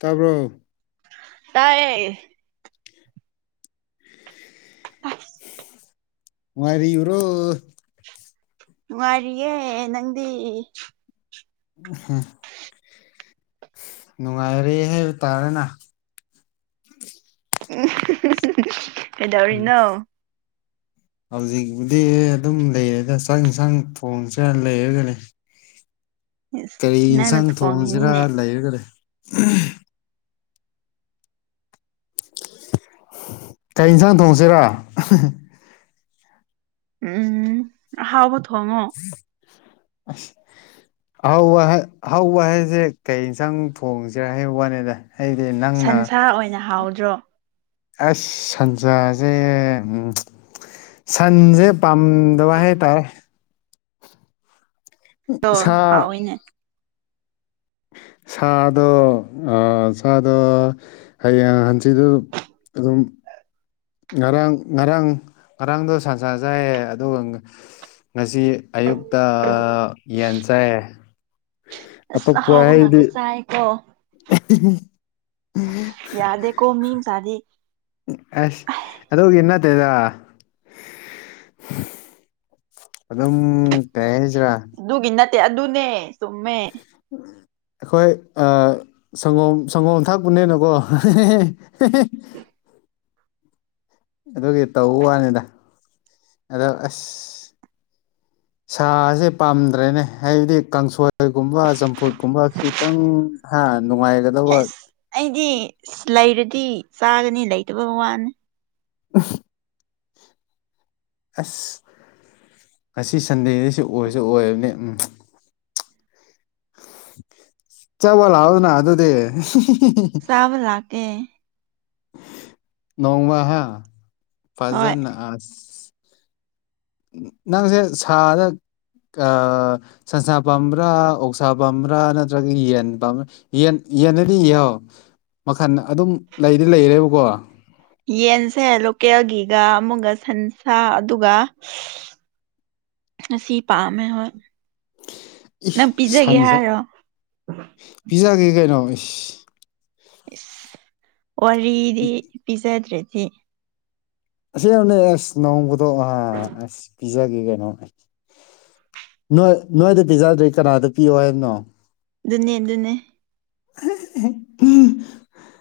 ꯇꯥꯕ꯭ꯔ‌ꯣ ꯇꯥꯏꯌꯦ ꯑꯁ ꯅꯨꯉꯥꯏꯔꯤꯔꯣ ꯅꯨꯡꯉꯥꯏꯔꯤꯌꯦ ꯅꯪꯗꯤ ꯎꯝꯍꯨꯝ ꯅꯨꯡꯉꯥꯏꯔꯦ ꯍꯥꯏꯕ ꯇꯥꯔꯦꯅꯥ ꯎꯝ ꯀꯩꯗꯧꯔꯤꯅꯣ ꯍꯧꯖꯤꯛꯄꯨꯗꯤ ꯑꯗꯨꯝ ꯂꯩꯔꯦꯗ ꯆꯥꯛ ꯏꯟꯁꯥꯡ ꯊꯣꯡꯁ‌ꯦꯔꯥ ꯂꯩꯔꯒꯅꯦ ꯏꯁ ꯀꯔꯤ ꯅꯪꯅ ꯌꯦꯟꯁꯥꯡ ꯊꯣꯡꯁꯤꯔꯥ ꯊꯣꯡꯉꯤꯅꯤꯅꯦ ꯂꯩꯔꯒꯗꯤ ꯀꯩ ꯌꯦꯟꯁꯥꯡ ꯊꯣꯡꯉꯁꯤꯔꯣ ꯎꯝ ꯑꯍꯥꯎꯕ ꯊꯣꯡꯉꯣ ꯑꯁ ꯑꯍ ꯍꯍꯧꯕ ꯍꯥꯏꯁꯦ ꯀꯩ ꯌꯦꯟꯁꯥꯡ ꯊꯣꯡꯁꯤꯔꯥ ꯍꯥꯏ ꯋꯥꯅꯤꯗ ꯑꯩꯗꯤ ꯅꯪꯅ ꯁꯟꯁꯥ ꯑꯣꯏꯅ ꯍꯥꯎꯗ꯭ꯔꯣ ꯑꯁ ꯁꯥꯟꯖꯥꯁꯦ ꯎꯝ ꯁꯟꯖꯦ ꯄꯝꯗ ꯋꯥꯍꯦ ꯇꯥꯏ ꯑꯗꯣ ꯁꯥ ꯍꯥꯎꯋꯤꯅꯦ ꯁꯥꯗꯣ ꯁꯥꯗꯣ ꯍꯌꯦꯡ ꯍꯟꯆꯤꯗꯨ ꯑꯗꯨꯝ ꯉꯔꯥꯡ ꯉꯔꯥꯡ ꯉꯔꯥꯡꯗꯣ ꯁꯟꯁꯖꯥꯏꯌꯦ ꯑꯗꯨꯒ ꯉꯁꯤ ꯑꯌꯨꯛꯇ ꯌꯦꯟ ꯆꯥꯏ ꯑ ꯍꯥꯎꯕ ꯉꯗ ꯆꯥꯏꯀꯣ ꯌꯥꯗꯦꯀꯣ ꯃꯤ ꯁꯥꯗꯤ ꯎ ꯑꯁ ꯑꯗꯨꯒꯤ ꯅꯠꯇꯦꯗ ꯑꯗꯨꯝ ꯀꯩꯁ ꯑꯗꯨꯒꯤ ꯅꯠꯇꯦ ꯑꯗꯨꯅꯦ ꯆꯨꯝꯃꯦ ꯎꯝ ꯑꯩꯈꯣꯏ ꯁꯪꯒꯣꯝ ꯁꯪꯒꯣꯝ ꯊꯥꯛꯄꯅꯦꯅꯀꯣ ꯑꯗꯨꯒꯤ ꯇꯧꯕ ꯋꯥꯅꯤꯗ ꯑꯗꯣ ꯑꯁ ꯁꯥꯁꯦ ꯄꯥꯝꯗ꯭ꯔꯦꯅꯦ ꯍꯥꯏꯕꯗꯤ ꯀꯥꯡꯁꯣꯏꯒꯨꯝꯕ ꯆꯝꯐꯨꯠꯀꯨꯝꯕ ꯈꯤꯇꯪ ꯍꯥꯏ ꯑꯦ ꯑꯩꯗꯤ ꯂꯩꯔꯗꯤ ꯆꯥꯒꯅꯤ ꯂꯩꯇꯕ ꯋꯥꯅꯤ ꯑꯁ ꯑꯁꯤ ꯁꯟꯗꯦꯗꯩꯁꯨ ꯑꯣꯏꯔꯁꯨ ꯑꯣꯏꯕꯅꯤ ꯎꯝ ꯆꯕꯂ ꯍꯥꯎꯗꯅ ꯑꯗꯨꯗꯤ ꯁꯥꯕ ꯂꯥꯛꯀꯦ ꯅꯣꯡꯋꯥ ꯍꯣꯏ ꯐꯖꯅ ꯑꯁ ꯅꯪꯁꯦ ꯁꯥꯗ ꯁꯟꯁꯥ ꯄꯥꯝꯕ꯭ꯔꯥ ꯑꯣꯛꯁꯥ ꯄꯥꯝꯕ꯭ꯔꯥ ꯅꯠꯇ꯭ꯔꯒ ꯌꯦꯟ ꯄꯥꯝꯕ꯭ꯔꯥ ꯌꯦꯟ ꯌꯦꯟꯅꯗꯤ ꯌꯦꯣ ꯃꯈꯟ ꯑꯗꯨꯝ ꯂꯩꯗꯤ ꯂꯩꯔꯦꯕꯀꯣ ꯌꯦꯟꯁꯦ ꯂꯣꯀꯦꯜꯒꯤꯒ ꯑꯃꯨꯛꯒ ꯁꯟꯁꯥ ꯑꯗꯨꯒ ꯁꯤ ꯄꯥꯝꯃꯦ ꯍꯣꯏ ꯏ ꯅ ꯄꯤꯖꯒꯦ ꯁꯟꯁ ꯍꯥꯏꯔꯣ ꯀ ꯀꯩꯅꯩꯅꯣ ꯏ ꯏꯁ ꯋꯥꯔꯤꯗꯤ ꯄꯤꯖꯗ꯭ꯔꯦꯗꯤ ꯁ ꯑꯦꯁ ꯅꯣꯡ ꯀꯗꯁ ꯄꯤꯖꯒꯦ ꯀꯩꯅꯣꯅꯦ ꯅꯣꯏꯗ ꯄꯤꯖꯗ꯭ꯔꯦ ꯀꯅꯥꯗ ꯄꯤꯌꯣ ꯍꯥꯏꯕꯅꯣ ꯑꯗꯨꯟꯅꯦ ꯑꯗꯨꯟꯅꯦ [inaudible]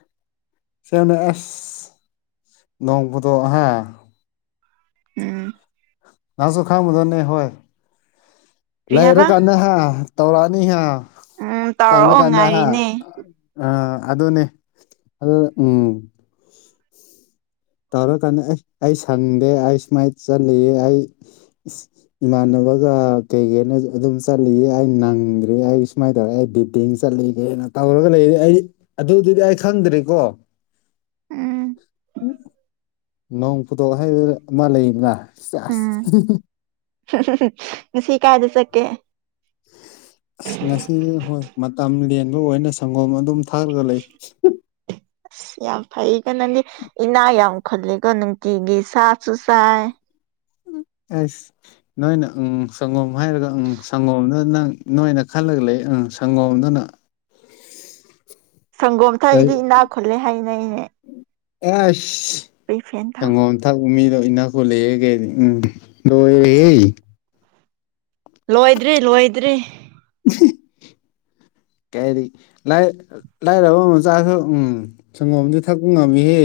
ꯁꯅ ꯑꯁ ꯅꯣꯡꯄꯗ ꯍꯥꯏ ꯎꯝ ꯉꯁꯨ ꯈꯥꯗ ꯅ ꯍꯣꯏ ꯀ꯭ꯔꯤ ꯂꯩꯔ ꯍꯥꯏꯕ ꯀꯥꯟꯗ ꯍꯥ ꯇꯧꯔꯛꯑꯅꯤꯍ ꯎꯝ ꯄꯪꯅ ꯇꯧꯔꯛꯑꯣ ꯀꯗ ꯍꯥꯏ ꯉꯥꯏꯔꯤꯅꯦ ꯑ ꯑꯗꯨꯅꯦ ꯑꯗꯨ ꯎꯝ ꯇꯧꯔꯀꯥꯟꯗ ꯑꯩ ꯁꯪꯗꯦ ꯑꯩ ꯁꯨꯃꯥꯏꯅ ꯆꯠꯂꯤꯌꯦ ꯑꯩ ꯏꯃꯥꯟꯅꯕ ꯑꯃꯒ ꯀꯩꯒꯦꯅ ꯑꯗꯨꯝ ꯆꯠꯂꯤꯌꯦ ꯑꯩ ꯅꯪꯗ꯭ꯔꯔꯤ ꯑꯩ ꯁꯨꯃꯥꯏꯅ ꯇꯧꯔꯦ ꯑꯩ ꯕꯤꯇꯡ ꯆꯠꯂꯤꯒꯦꯅ ꯇꯧꯔꯒ ꯂꯩ ꯑꯩ ꯑꯗꯨꯗꯨꯗꯤ ꯑꯩ ꯈꯪꯗ꯭ꯔꯤꯀꯣ ꯎꯝ ꯅꯣꯡ ꯐꯨꯗꯣꯛ ꯍꯥꯏꯕ ꯑꯃ ꯂꯩꯗꯅ ꯎꯝ ꯉꯁꯤ ꯀꯥꯏꯗ ꯆꯛꯀꯦ ꯑꯁ ꯉꯁꯤꯗꯤ ꯍꯣꯏ ꯃꯇꯝ ꯂꯦꯟꯕ ꯑꯣꯏꯅ ꯁꯪꯒꯣꯝ ꯑꯗꯨꯝ ꯊꯥꯛꯑꯒ ꯂꯩ ꯑ ꯌꯥꯝ ꯐꯩ ꯀꯣ ꯅꯪꯗꯤ ꯏꯅꯥ ꯌꯥꯝ ꯈꯨꯜꯂꯦꯀꯣ ꯅꯨꯡꯇꯤꯒꯤ ꯁꯥꯁꯨ ꯆꯥꯏ [inaudible] ꯑꯁ ꯅꯣꯏꯅ ꯎꯪ ꯁꯪꯒꯣꯝ ꯍꯥꯏꯔꯒ ꯎꯪ ꯁꯪꯒꯣꯝꯗ ꯅꯪ ꯅꯣꯏꯅ ꯈꯜꯂꯒ ꯂꯩ ꯎꯪ ꯁꯪꯒꯣꯝꯗꯨꯅ ꯁꯪꯒꯣꯝ ꯀꯩ ꯊꯛꯑꯗꯤ ꯏꯅꯥꯛ ꯈꯨꯠꯂꯦ ꯍꯥꯏꯅꯦ ꯑꯁ ꯁꯪꯒꯣꯝ ꯊꯛꯄ ꯃꯤꯗꯣ ꯏꯤꯅꯥꯛ ꯈꯨꯜꯂꯦꯌꯦ ꯀꯩ ꯎꯝ ꯂꯣꯢꯔꯦꯍꯦ ꯂꯣꯏꯗ꯭ꯔꯤ ꯂꯣꯏꯗ꯭ꯔꯤ [unintelligible] ꯀꯔꯤ ꯂꯥꯢ ꯂꯥꯏꯔꯕ ꯃꯆꯥꯁꯨ ꯎꯝ ꯁꯪꯒꯣꯝꯗꯤ ꯊꯛꯄ ꯉꯝꯃꯤꯍꯦ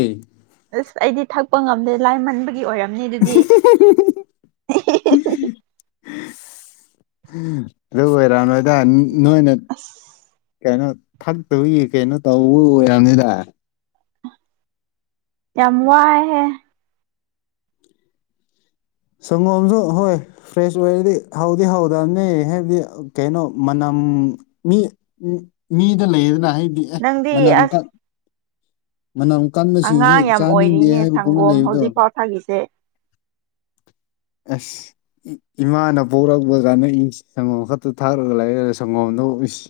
ꯑꯁ ꯑꯩꯗꯤ ꯊꯛꯄ ꯉꯝꯗꯦ ꯂꯥꯏꯔꯃꯟꯕꯒꯤ ꯑꯣꯏꯔ ꯅꯤ ꯑꯗꯨꯗꯤ ꯑꯗꯨ ꯑꯣꯏꯔꯃꯣꯢꯗ ꯅꯣꯏꯅ ꯑꯁ ꯀꯩꯅꯣ ꯊꯛꯇꯕꯒꯤ ꯀꯩꯅꯣ ꯇꯧꯕ ꯑꯣꯏꯔꯝꯅꯤꯗ ꯌꯥꯝꯋꯥꯢꯍꯦ ꯁꯪꯒꯣꯝꯖꯨ ꯍꯣꯏ ꯐ꯭ꯔꯦꯁ ꯑꯣꯏꯔꯗꯤ ꯍꯧꯗꯤ ꯍꯧꯗꯝꯅꯦ ꯍꯥꯏꯗꯤ ꯀꯩꯅꯣ ꯃꯅꯝ ꯎꯝ ꯃꯤ ꯃꯤꯗ ꯂꯩꯌꯦꯗꯅ ꯍꯥꯏꯗꯤ ꯑꯦ ꯅꯪꯗꯤ ꯑꯁ ꯃꯅꯝꯀꯟ ꯃꯅꯝ ꯀꯟꯕꯁꯤꯡꯁꯦ ꯑꯉꯥꯡ ꯌꯥꯝ ꯆꯥꯅꯤꯡꯗꯦ ꯑꯣꯏꯔꯤꯅꯦ ꯍꯥꯏꯕꯒꯨꯝꯕ ꯁꯪꯒꯣꯝ ꯂꯩꯕꯗꯣ ꯍꯧꯖꯤꯛꯐꯥꯎ ꯊꯥꯒꯤꯁꯦ ꯑꯁ ꯏꯃꯥꯅ ꯄꯣꯔꯛꯄ ꯒꯥꯟꯅꯏ ꯁꯪꯒꯣꯝ ꯈꯛꯇ ꯊꯥꯛꯔꯒ ꯂꯥꯛꯑꯦ ꯁꯪꯒꯣꯝ ꯂꯧ ꯏꯤꯁ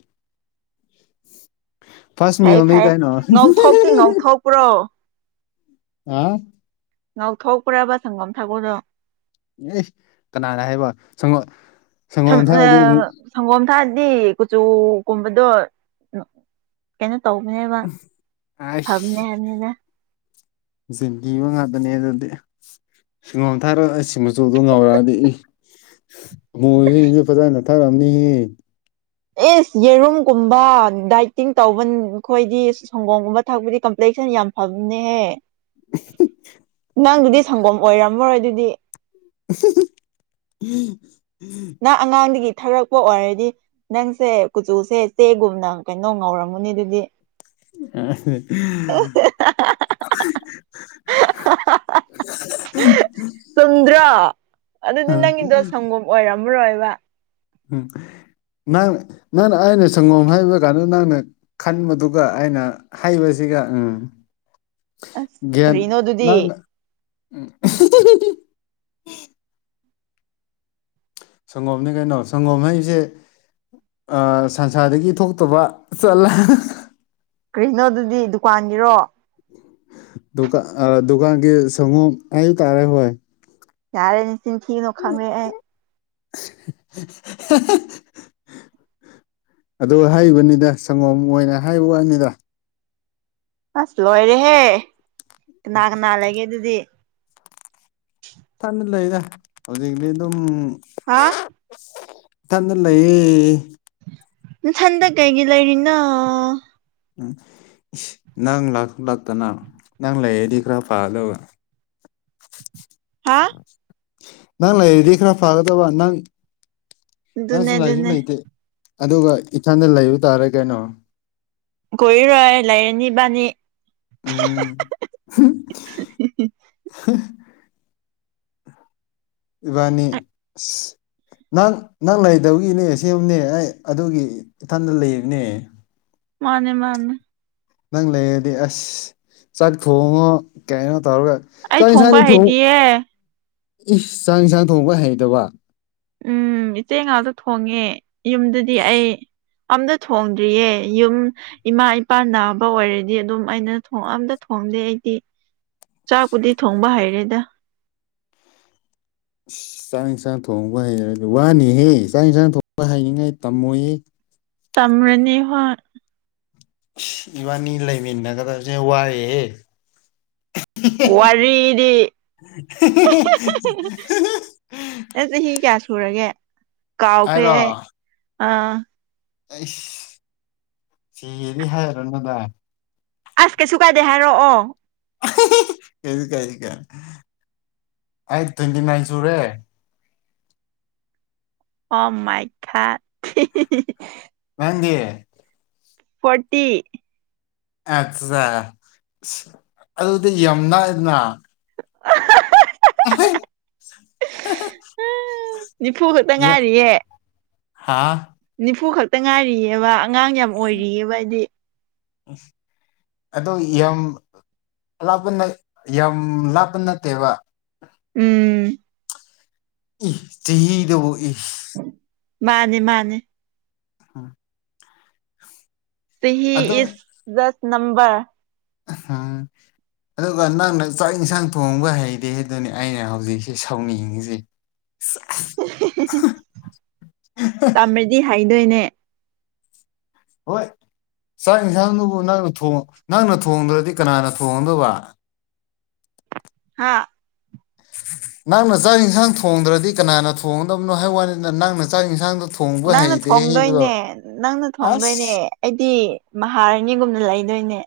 ꯐꯁ ꯃꯤ ꯐꯩ ꯑꯣꯗ ꯐꯩ ꯀꯩꯅꯣ ꯉꯧꯊꯣꯛꯇꯤ ꯉꯧꯊꯣꯛꯄ꯭ꯔꯣ ꯑ ꯉꯥꯎꯊꯣꯛꯄ꯭ꯔꯕ ꯁꯪꯒꯣꯝ ꯊꯥꯛꯕꯗꯣ ꯑꯦ ꯀꯅꯥꯅ ꯍꯥꯏꯕ ꯁꯪꯉꯣ ꯑ ꯁꯒꯣꯝ ꯗꯤ ꯀꯨꯆꯨ ꯀꯨꯝꯕꯗꯣ ꯀꯩꯅꯣ ꯇꯧꯕꯅꯦꯕ ꯐꯕꯅꯦ ꯍꯥꯏꯕꯅꯤꯅ ꯖꯦꯟꯗꯤꯕ ꯉꯥꯗꯅꯦ ꯑꯗꯨꯗꯤ ꯁꯤꯡꯒꯣꯝ ꯊꯥꯑꯔꯣꯢ ꯑꯩꯁ ꯃꯆꯨꯗꯣ ꯉꯧꯔꯛꯑꯗꯤ ꯏ ꯃꯨꯕ ꯃꯤꯖꯤꯡꯖꯤ ꯐꯖꯅ ꯊꯛꯑꯝꯅꯤꯍꯦ ꯑꯤꯁ ꯌꯦꯔꯨꯝꯒꯨꯝꯕ ꯗꯥꯏꯇꯤꯡ ꯇꯧꯕ ꯑꯩꯈꯣꯏꯗꯤ ꯁꯪꯒꯣꯝꯒꯨꯝꯕ ꯊꯛꯄꯗꯤ ꯀꯝꯄ꯭ꯂꯦꯛ ꯁꯟ ꯌꯥꯝ ꯐꯕꯟꯅꯦꯍꯦ ꯅꯪꯗꯨꯗꯤ ꯁꯪꯒꯣꯝ ꯑꯣꯏꯔꯝꯃꯔꯣꯏ ꯑꯗꯨꯗꯤ [inaudible] ꯅ ꯑꯉꯥꯡꯗꯒꯤ ꯊꯥꯔꯛꯄ ꯑꯣꯏꯔꯗꯤ ꯅꯪꯁꯦ ꯀꯨꯆꯨꯁꯦ ꯆꯦ ꯒꯨꯝꯅ ꯀꯩꯅꯣ ꯉꯧꯔꯝꯒꯅꯤ ꯑꯗꯨꯗꯤ [inaudible] [inaudible] ꯆꯨꯝꯗ꯭ꯔꯣ ꯑꯗꯨꯗꯤ ꯅꯪꯒꯤꯗꯣ ꯁꯪꯒꯣꯝ ꯑꯣꯏꯔꯝꯃꯔꯣꯏꯕ ꯎꯝ ꯅꯪ ꯅꯪꯅ ꯑꯩꯅ ꯁꯪꯒꯣꯝ ꯍꯥꯏꯕ ꯀꯥꯟꯗ ꯅꯪꯅ ꯈꯟꯕꯗꯨꯒ ꯑꯩꯅ ꯍꯥꯏꯕꯁꯤ ꯒ ꯎꯝ ꯑꯁ ꯒ꯭ꯌꯥꯟ ꯀꯔꯤꯅꯣꯗꯨꯗꯤ ꯅꯪꯅ [inaudible] ꯁꯪꯒꯣꯝꯅꯦ ꯀꯩꯅꯣ ꯁꯪꯒꯣꯝ ꯍꯥꯏꯖꯦ ꯁꯟꯁꯥꯗꯒꯤ ꯊꯣꯛꯇꯕ ꯆꯠꯂꯦ ꯀ꯭ꯔꯤꯅꯣꯗꯨꯗꯤ ꯗꯨꯀꯥꯟꯒꯤꯔꯣ ꯗꯨꯀꯥꯟ ꯑ ꯗꯨꯀꯥꯟꯒꯤ ꯁꯪꯒꯣꯝ ꯑꯕ ꯇꯥꯔꯦ ꯍꯣꯏ ꯌꯥꯔꯦ ꯅꯆꯤꯟ ꯊꯤꯒꯅꯣ ꯈꯪꯔꯦ [unintelligible] ꯑꯗꯨ ꯍꯥꯏꯕꯅꯤꯗ ꯁꯪꯒꯣꯝ ꯑꯣꯏꯅ ꯍꯥꯏꯕ ꯋꯥꯅꯤꯗ ꯑꯁ ꯂꯣꯏꯔꯦꯍꯦ ꯀꯅꯥ ꯀꯅꯥ ꯂꯩꯒꯦ ꯑꯗꯨꯗꯤ ꯍꯧꯖꯤꯛꯗꯤ ꯑꯗꯨꯝ ꯍꯥ ꯇꯟꯅ ꯂꯩꯑꯦ ꯅꯊꯟꯗ ꯀꯩꯒꯤ ꯂꯩꯔꯤꯅꯣ ꯎꯝ ꯏꯁ ꯅꯪ ꯂꯥꯛꯇꯅ ꯅꯪ ꯂꯩꯔꯗꯤ ꯈꯔ ꯄꯥꯗꯕ ꯍꯥ ꯅꯪ ꯂꯩꯔꯤꯗꯤ ꯈꯔ ꯐꯒꯗꯕ ꯅꯪ ꯑꯗꯨꯅꯦ ꯅꯪꯁꯨ ꯂꯥꯏꯔꯤꯁꯨ ꯑꯗꯨꯅꯦ ꯂꯩꯇꯦ ꯑꯗꯨꯒ ꯏꯊꯟꯗ ꯂꯩꯕ ꯇꯥꯔꯦ ꯀꯩꯅꯣ ꯀꯣꯏꯔꯣꯏ ꯂꯩꯥꯏꯔꯅꯤꯕꯥꯅꯤ ꯎꯝ ꯏꯕꯥꯅꯤ ꯅꯪ ꯅꯪ ꯂꯩꯗꯕꯒꯤꯅꯦ ꯁꯦꯝꯅꯦ ꯑꯩ ꯑꯗꯨꯒꯤ ꯏꯊꯟꯗ ꯂꯩꯕꯅꯦ ꯃꯥꯅꯦ ꯃꯥꯅꯦ ꯅꯪ ꯂꯩꯔꯗꯤ ꯑꯁ ꯆꯥꯛ ꯊꯣꯡꯉꯣ ꯀꯩꯅꯣ ꯇꯧꯔꯒ ꯑꯩ ꯆꯥꯛ ꯊꯣꯡꯕ ꯌꯦꯟꯁꯥꯡꯗꯤ ꯊꯣꯡ ꯍꯩꯇꯤꯌꯦ ꯏꯁ ꯆꯥꯛ ꯌꯦꯟꯁꯥꯡ ꯊꯣꯡꯕ ꯍꯩꯇꯕ ꯎꯝ ꯏꯆꯦ ꯉꯥꯛꯇ ꯊꯣꯡꯉꯦ ꯌꯨꯝꯗꯗꯤ ꯑꯩ ꯑꯝꯇ ꯊꯣꯡꯗ꯭ꯔꯤꯌꯦ ꯌꯨꯝ ꯏꯃꯥ ꯏꯄꯥꯥꯟ ꯅꯥꯕ ꯑꯣꯏꯔꯗꯤ ꯑꯗꯨꯝ ꯑꯩꯅ ꯊ ꯑꯝꯇ ꯊ ꯑꯩꯗꯤ ꯆꯥꯛꯄꯨꯗꯤ ꯊꯣꯡꯕ ꯍꯩꯔꯦꯗ ꯆꯥꯛ ꯌꯦꯟꯁꯥꯡ ꯊꯣꯡꯕ ꯍꯩꯔꯒꯦ ꯋꯥꯅꯤꯍꯦ ꯆꯥꯛ ꯌꯦꯟꯁꯥꯡ ꯊꯣꯡꯕ ꯍꯩꯅꯤꯡꯉꯥꯏ ꯇꯝꯃꯣꯏꯍ ꯇꯝꯔꯤꯅꯦ ꯍꯣꯏ ꯏꯕꯥꯅꯤ ꯂꯩꯃꯤꯟꯅꯒꯗꯕꯁꯦ ꯋꯥꯏꯑꯦꯍꯦ ꯋꯥꯤꯗꯤ ꯑꯦꯁ ꯆꯍꯤ ꯀꯌꯥ ꯁꯨꯔꯒꯦ ꯀꯥꯎꯈ꯭ꯔꯦ ꯍꯥꯏꯔꯣ ꯑꯥ ꯑꯩꯁ ꯁꯤꯗꯤ ꯍꯥꯏꯔꯅꯨꯗ ꯑꯁ ꯀꯩꯁꯨ ꯀꯥꯏꯗꯦ ꯍꯥꯏꯔꯛꯑꯣ [unintelligible] ꯀꯩꯅꯣ ꯑꯩ ꯇ꯭ꯋꯦꯟꯇꯤ ꯅꯥꯏꯟ ꯁꯨꯔꯦ ꯑꯣ ꯃꯥꯏꯈꯥ ꯅꯪꯒꯤ ꯐꯇꯤ ꯑꯠꯆꯥ ꯑꯗꯨꯗꯤ ꯌꯥꯝ ꯅꯥꯛꯏꯅ [unintelligible] ꯑ ꯎ ꯅꯤꯐꯨ ꯈꯛꯇ ꯉꯥꯏꯔꯤꯌꯦꯦ ꯍꯥ ꯅꯤꯐꯨ ꯈꯛꯇ ꯛꯇ ꯉꯥꯏꯔꯤꯑꯕ ꯑꯉꯥꯡ ꯌꯥꯝ ꯑꯣꯏꯔꯤꯑꯕ ꯍꯥꯏꯗꯤ ꯑꯗꯣ ꯌꯥꯝ ꯂꯥꯞꯄꯅ ꯌꯥꯝ ꯂꯥꯞꯄ ꯅꯠꯇꯦꯕ ꯎꯝ ꯏ ꯆꯍꯤꯗꯕꯨ ꯏꯁ ꯃꯥꯅꯦ ꯃꯥꯅꯦ ꯑꯝ ꯆꯍꯤꯍꯤ ꯏꯁ ꯗꯁ ꯅꯝꯝꯕꯔ ꯍꯥꯥ ꯑꯗꯨꯒ ꯅꯪꯅ ꯆꯥꯛ ꯏꯟꯁꯥꯡ ꯊꯣꯡꯕ ꯍꯩꯇꯦ ꯑꯗꯨꯅꯤ ꯑꯩꯅ ꯍꯧꯖꯤꯛꯁꯦ ꯁꯥꯎꯅꯤꯡꯉꯤꯁꯦ ꯇꯝꯃꯗꯤ ꯍꯥꯏꯗꯣꯏꯅꯦ ꯍꯣꯏ ꯆꯥꯛ ꯌꯦꯟꯁꯥꯡꯗꯨꯕꯨ ꯅꯪꯅ ꯅꯪꯅ ꯊꯣꯡꯗ꯭ꯔꯗꯤ ꯀꯅꯥꯅ ꯊꯣꯡꯉꯗꯕ ꯍꯥꯥ ꯅꯪꯅ ꯆꯥꯛ ꯏꯟꯁꯥꯡ ꯊꯣꯡꯗ꯭ꯔꯗꯤ ꯀꯅꯥꯅ ꯊꯣꯡꯒꯗꯕꯅꯣ ꯍꯥꯏ ꯋꯥꯅꯦꯗ ꯅꯪꯅ ꯆꯥꯛ ꯏꯟꯁꯥꯡꯗꯣ ꯅꯪꯅ ꯊꯣꯡꯗꯣꯏꯅꯦ ꯅꯪꯅ ꯊꯣꯡꯗꯣꯏꯅꯦ ꯑꯁ ꯑꯩꯗꯤ ꯃꯍꯥꯔꯥꯅꯤꯒꯨꯝꯅ ꯂꯩꯗꯣꯏꯅꯦ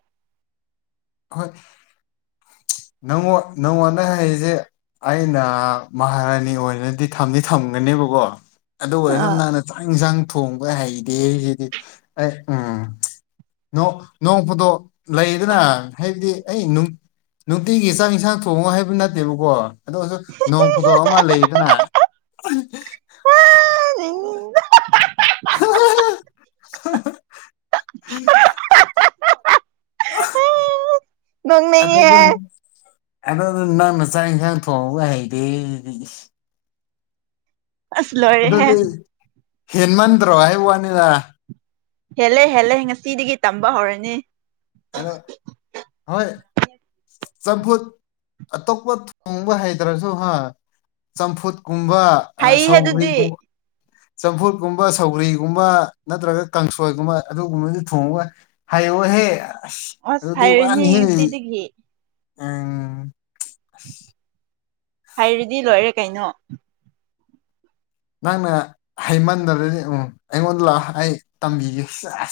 ꯍꯣꯏ ꯅꯪꯉꯣ ꯅꯪꯉꯣꯟꯗ ꯍꯥꯏꯔꯤꯖꯦ ꯑꯩꯅ ꯃꯍꯥꯔꯥꯅꯤ ꯑꯣꯏꯅꯗꯤ ꯊꯝꯗꯤ ꯊꯝꯒꯅꯦꯕꯀꯣ ꯑꯗꯨ ꯑꯣꯏꯔꯖꯨ ꯑꯥ ꯅꯪꯅ ꯆꯥꯛ ꯏꯟꯖꯥꯡ ꯊꯣꯡꯕ ꯍꯩꯗꯦ ꯁꯤꯗꯤ ꯑꯩ ꯎꯝ ꯅꯣꯛ ꯅꯣꯡꯄꯗꯣꯛ ꯂꯩꯗꯅ ꯍꯥꯏꯕꯗꯤ ꯑꯩꯅ ꯅꯨꯡ ꯅꯨꯡꯇꯤꯒꯤ ꯆꯥꯛ ꯏꯟꯁꯥꯡ ꯊꯣꯡꯉꯨ ꯍꯥꯏꯕ ꯅꯠꯇꯦꯕꯀꯣ ꯑꯗꯣꯁꯨ ꯅꯣꯡ ꯐꯗꯣꯛ ꯑꯃ ꯂꯩꯗꯅ [unintelligible] [unintelligible] ꯑꯍ ꯅꯣꯛꯅꯤꯡꯉꯦ ꯑꯩ ꯑꯗꯨꯗꯣ ꯅꯪꯅ ꯆꯥꯡ ꯏꯟꯁꯥꯡ ꯊꯣꯡꯕ ꯍꯩꯗꯦ ꯁꯤꯗꯤ ꯏꯁ ꯑꯁ ꯂꯣꯏꯔꯦꯍꯦ ꯍꯦꯟ ꯃꯟꯗ꯭ꯔꯣ ꯍꯥꯏ ꯋꯥꯅꯤꯗ ꯍꯦꯜꯂꯦ ꯍꯦꯜꯂꯦ ꯉꯁꯤꯗꯒꯤ ꯇꯝꯕ ꯍꯧꯔꯅꯤ ꯑꯗꯣ ꯍꯣꯏ ꯆꯝꯐꯨꯠ ꯑꯇꯣꯞꯄ ꯊꯣꯡꯕ ꯍꯩꯇ꯭ꯔꯁꯨ ꯍꯥ ꯆꯝꯐꯨꯠ ꯀꯨꯝꯕ ꯑ ꯍꯩꯍꯦ ꯑꯗꯨꯗꯤ ꯁꯧꯒ꯭ꯔꯤꯒꯨꯝ ꯆꯝꯐꯨꯠꯀꯨꯝꯕ ꯁꯧꯒ꯭ꯔꯤꯒꯨꯝꯕ ꯅꯠꯇ꯭ꯔꯒ ꯀꯪꯁꯣꯏꯒꯨꯝꯕ ꯑꯗꯨꯒꯨꯝꯕꯗꯣ ꯊꯣꯡꯕ ꯍꯩꯌꯣꯍꯦ ꯑꯁ ꯑꯗꯨꯗꯤ ꯋꯥꯅꯤ ꯍꯩꯔꯅꯤ ꯍꯦ ꯉꯁꯤꯗꯒꯤ ꯑꯪ ꯑꯁ ꯍꯩꯔꯗꯤ ꯂꯣꯏꯔꯦ ꯀꯩꯅꯣ ꯅꯪꯅ ꯍꯩꯃꯟꯗꯔꯗꯤ ꯎꯝ ꯑꯩꯉꯣꯟꯗ ꯂꯥꯛꯑꯣ ꯑꯩ ꯇꯝꯕꯤꯒꯦ ꯁꯦꯁ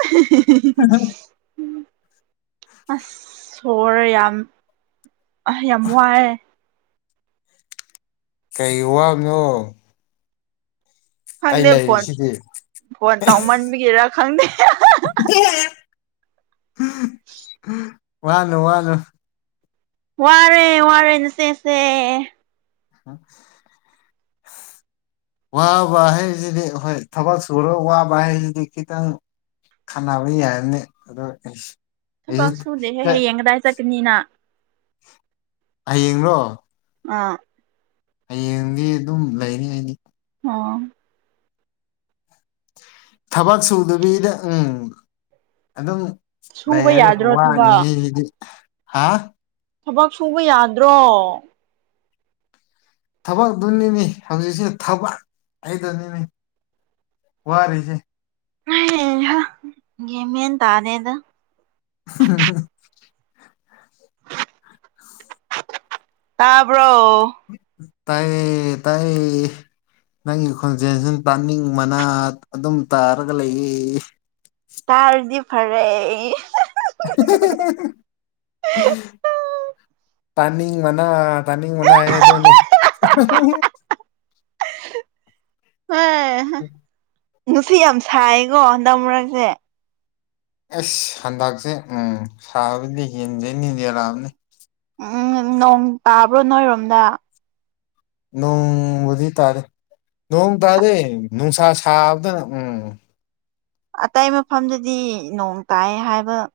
[unintelligible] ꯑꯁ ꯁꯣꯔ ꯌꯥꯝ ꯑ ꯌꯥꯝ ꯋꯥꯌꯦ ꯀꯩ ꯋꯥꯕꯅꯣ ꯑꯩ ꯈꯪꯗꯦ ꯐꯣꯟ ꯂꯩꯔꯤꯁꯤꯗꯤ ꯐꯣꯟ ꯇꯧꯃꯟꯕꯒꯤꯔꯥ ꯈꯪꯗꯦ ꯋꯥꯅꯣ ꯋꯥꯅꯣ ꯋꯥꯔꯦ ꯋꯥꯔꯦ ꯅꯆꯦꯁꯦ [inaudible] ꯋꯥꯕ ꯍꯥꯏꯁꯤꯗꯤ ꯍꯣꯏ ꯊꯕꯛ ꯁꯨꯔꯥ ꯋꯥꯕ ꯍꯥꯏꯁꯤꯗꯤ ꯈꯤꯇꯪ ꯈꯟꯅꯕ ꯌꯥꯔꯅꯤ ꯑꯗꯣ ꯑꯁ ꯊꯕꯛ ꯁꯨꯗꯦꯍꯦ ꯍꯌꯦꯡ ꯀꯗꯥꯏ ꯆꯠꯀꯅꯤꯅ ꯍꯌꯦꯡꯔꯣ ꯑꯥ ꯍꯌꯦꯡꯗꯤ ꯑꯗꯨꯝ ꯂꯩꯅꯤ ꯑꯩꯗꯤ ꯑꯣ ꯊꯕꯛ ꯁꯨꯗꯕꯤꯗ ꯎꯝ ꯑꯗꯨꯝ ꯁꯨꯕ ꯂꯩꯔꯒ ꯌꯥꯗ꯭ꯔꯣ ꯋꯥꯅꯤꯍꯦ ꯊꯕꯛ ꯖꯤꯗꯤ ꯍꯥ ꯊꯕꯛ ꯁꯨꯕ ꯌꯥꯗ꯭ꯔꯣ ꯊꯕꯛꯇꯨꯅꯤꯅꯦ ꯍꯧꯖꯤꯛꯁꯦ ꯊꯕꯛ ꯍꯥꯏꯗꯨꯅꯤꯅꯦ ꯋꯥꯔꯤꯖꯦ ꯍꯩꯍꯥ ꯒ꯭ꯌꯃꯦꯟ ꯇꯥꯗꯦꯗ [unintelligible] ꯇꯥꯕ꯭ꯔꯣ ꯇꯥꯏꯌꯦ ꯇꯥꯏꯌꯦ ꯅꯪꯒꯤ ꯈꯣꯟꯖꯦꯟꯁꯤꯅ ꯇꯥꯅꯤꯡ ꯕꯅ ꯑꯗꯨꯝ ꯇꯥꯔꯒ ꯂꯩꯌꯦ ꯇꯥꯔꯗꯤ ꯐꯔꯦ [unintelligible] ꯇꯥꯅꯤꯡꯕꯅ ꯇꯥꯅꯤꯡꯕꯅ ꯑꯩ ꯑꯗꯨꯅꯤ ꯍꯩꯍꯥ [inaudible] ꯅꯨꯡꯁꯤꯠ ꯌꯥꯝ ꯁꯥꯏꯀꯣ ꯍꯟꯗꯛ ꯃꯔꯛꯁꯦ ꯑꯩꯁ ꯍꯟꯗꯛꯁꯦ ꯎꯝ ꯁꯥꯕꯗꯤ ꯍꯦꯟꯁꯦꯖꯂꯛꯑꯕꯅꯤ ꯎꯝ ꯅꯣꯡ ꯇꯥꯕ꯭ꯔꯣ ꯅꯣꯏꯔꯣꯝꯗ ꯅꯣꯡ ꯎꯖꯤ ꯇꯥꯔꯦ ꯅꯣꯡ ꯇꯥꯗꯦ ꯅꯨꯡꯁꯥ ꯁꯥꯕꯗꯅ ꯎꯝ ꯑꯇꯩ ꯃꯐꯝꯗꯗꯤ ꯅꯣꯡ ꯇꯥꯏ ꯍꯥꯏꯕ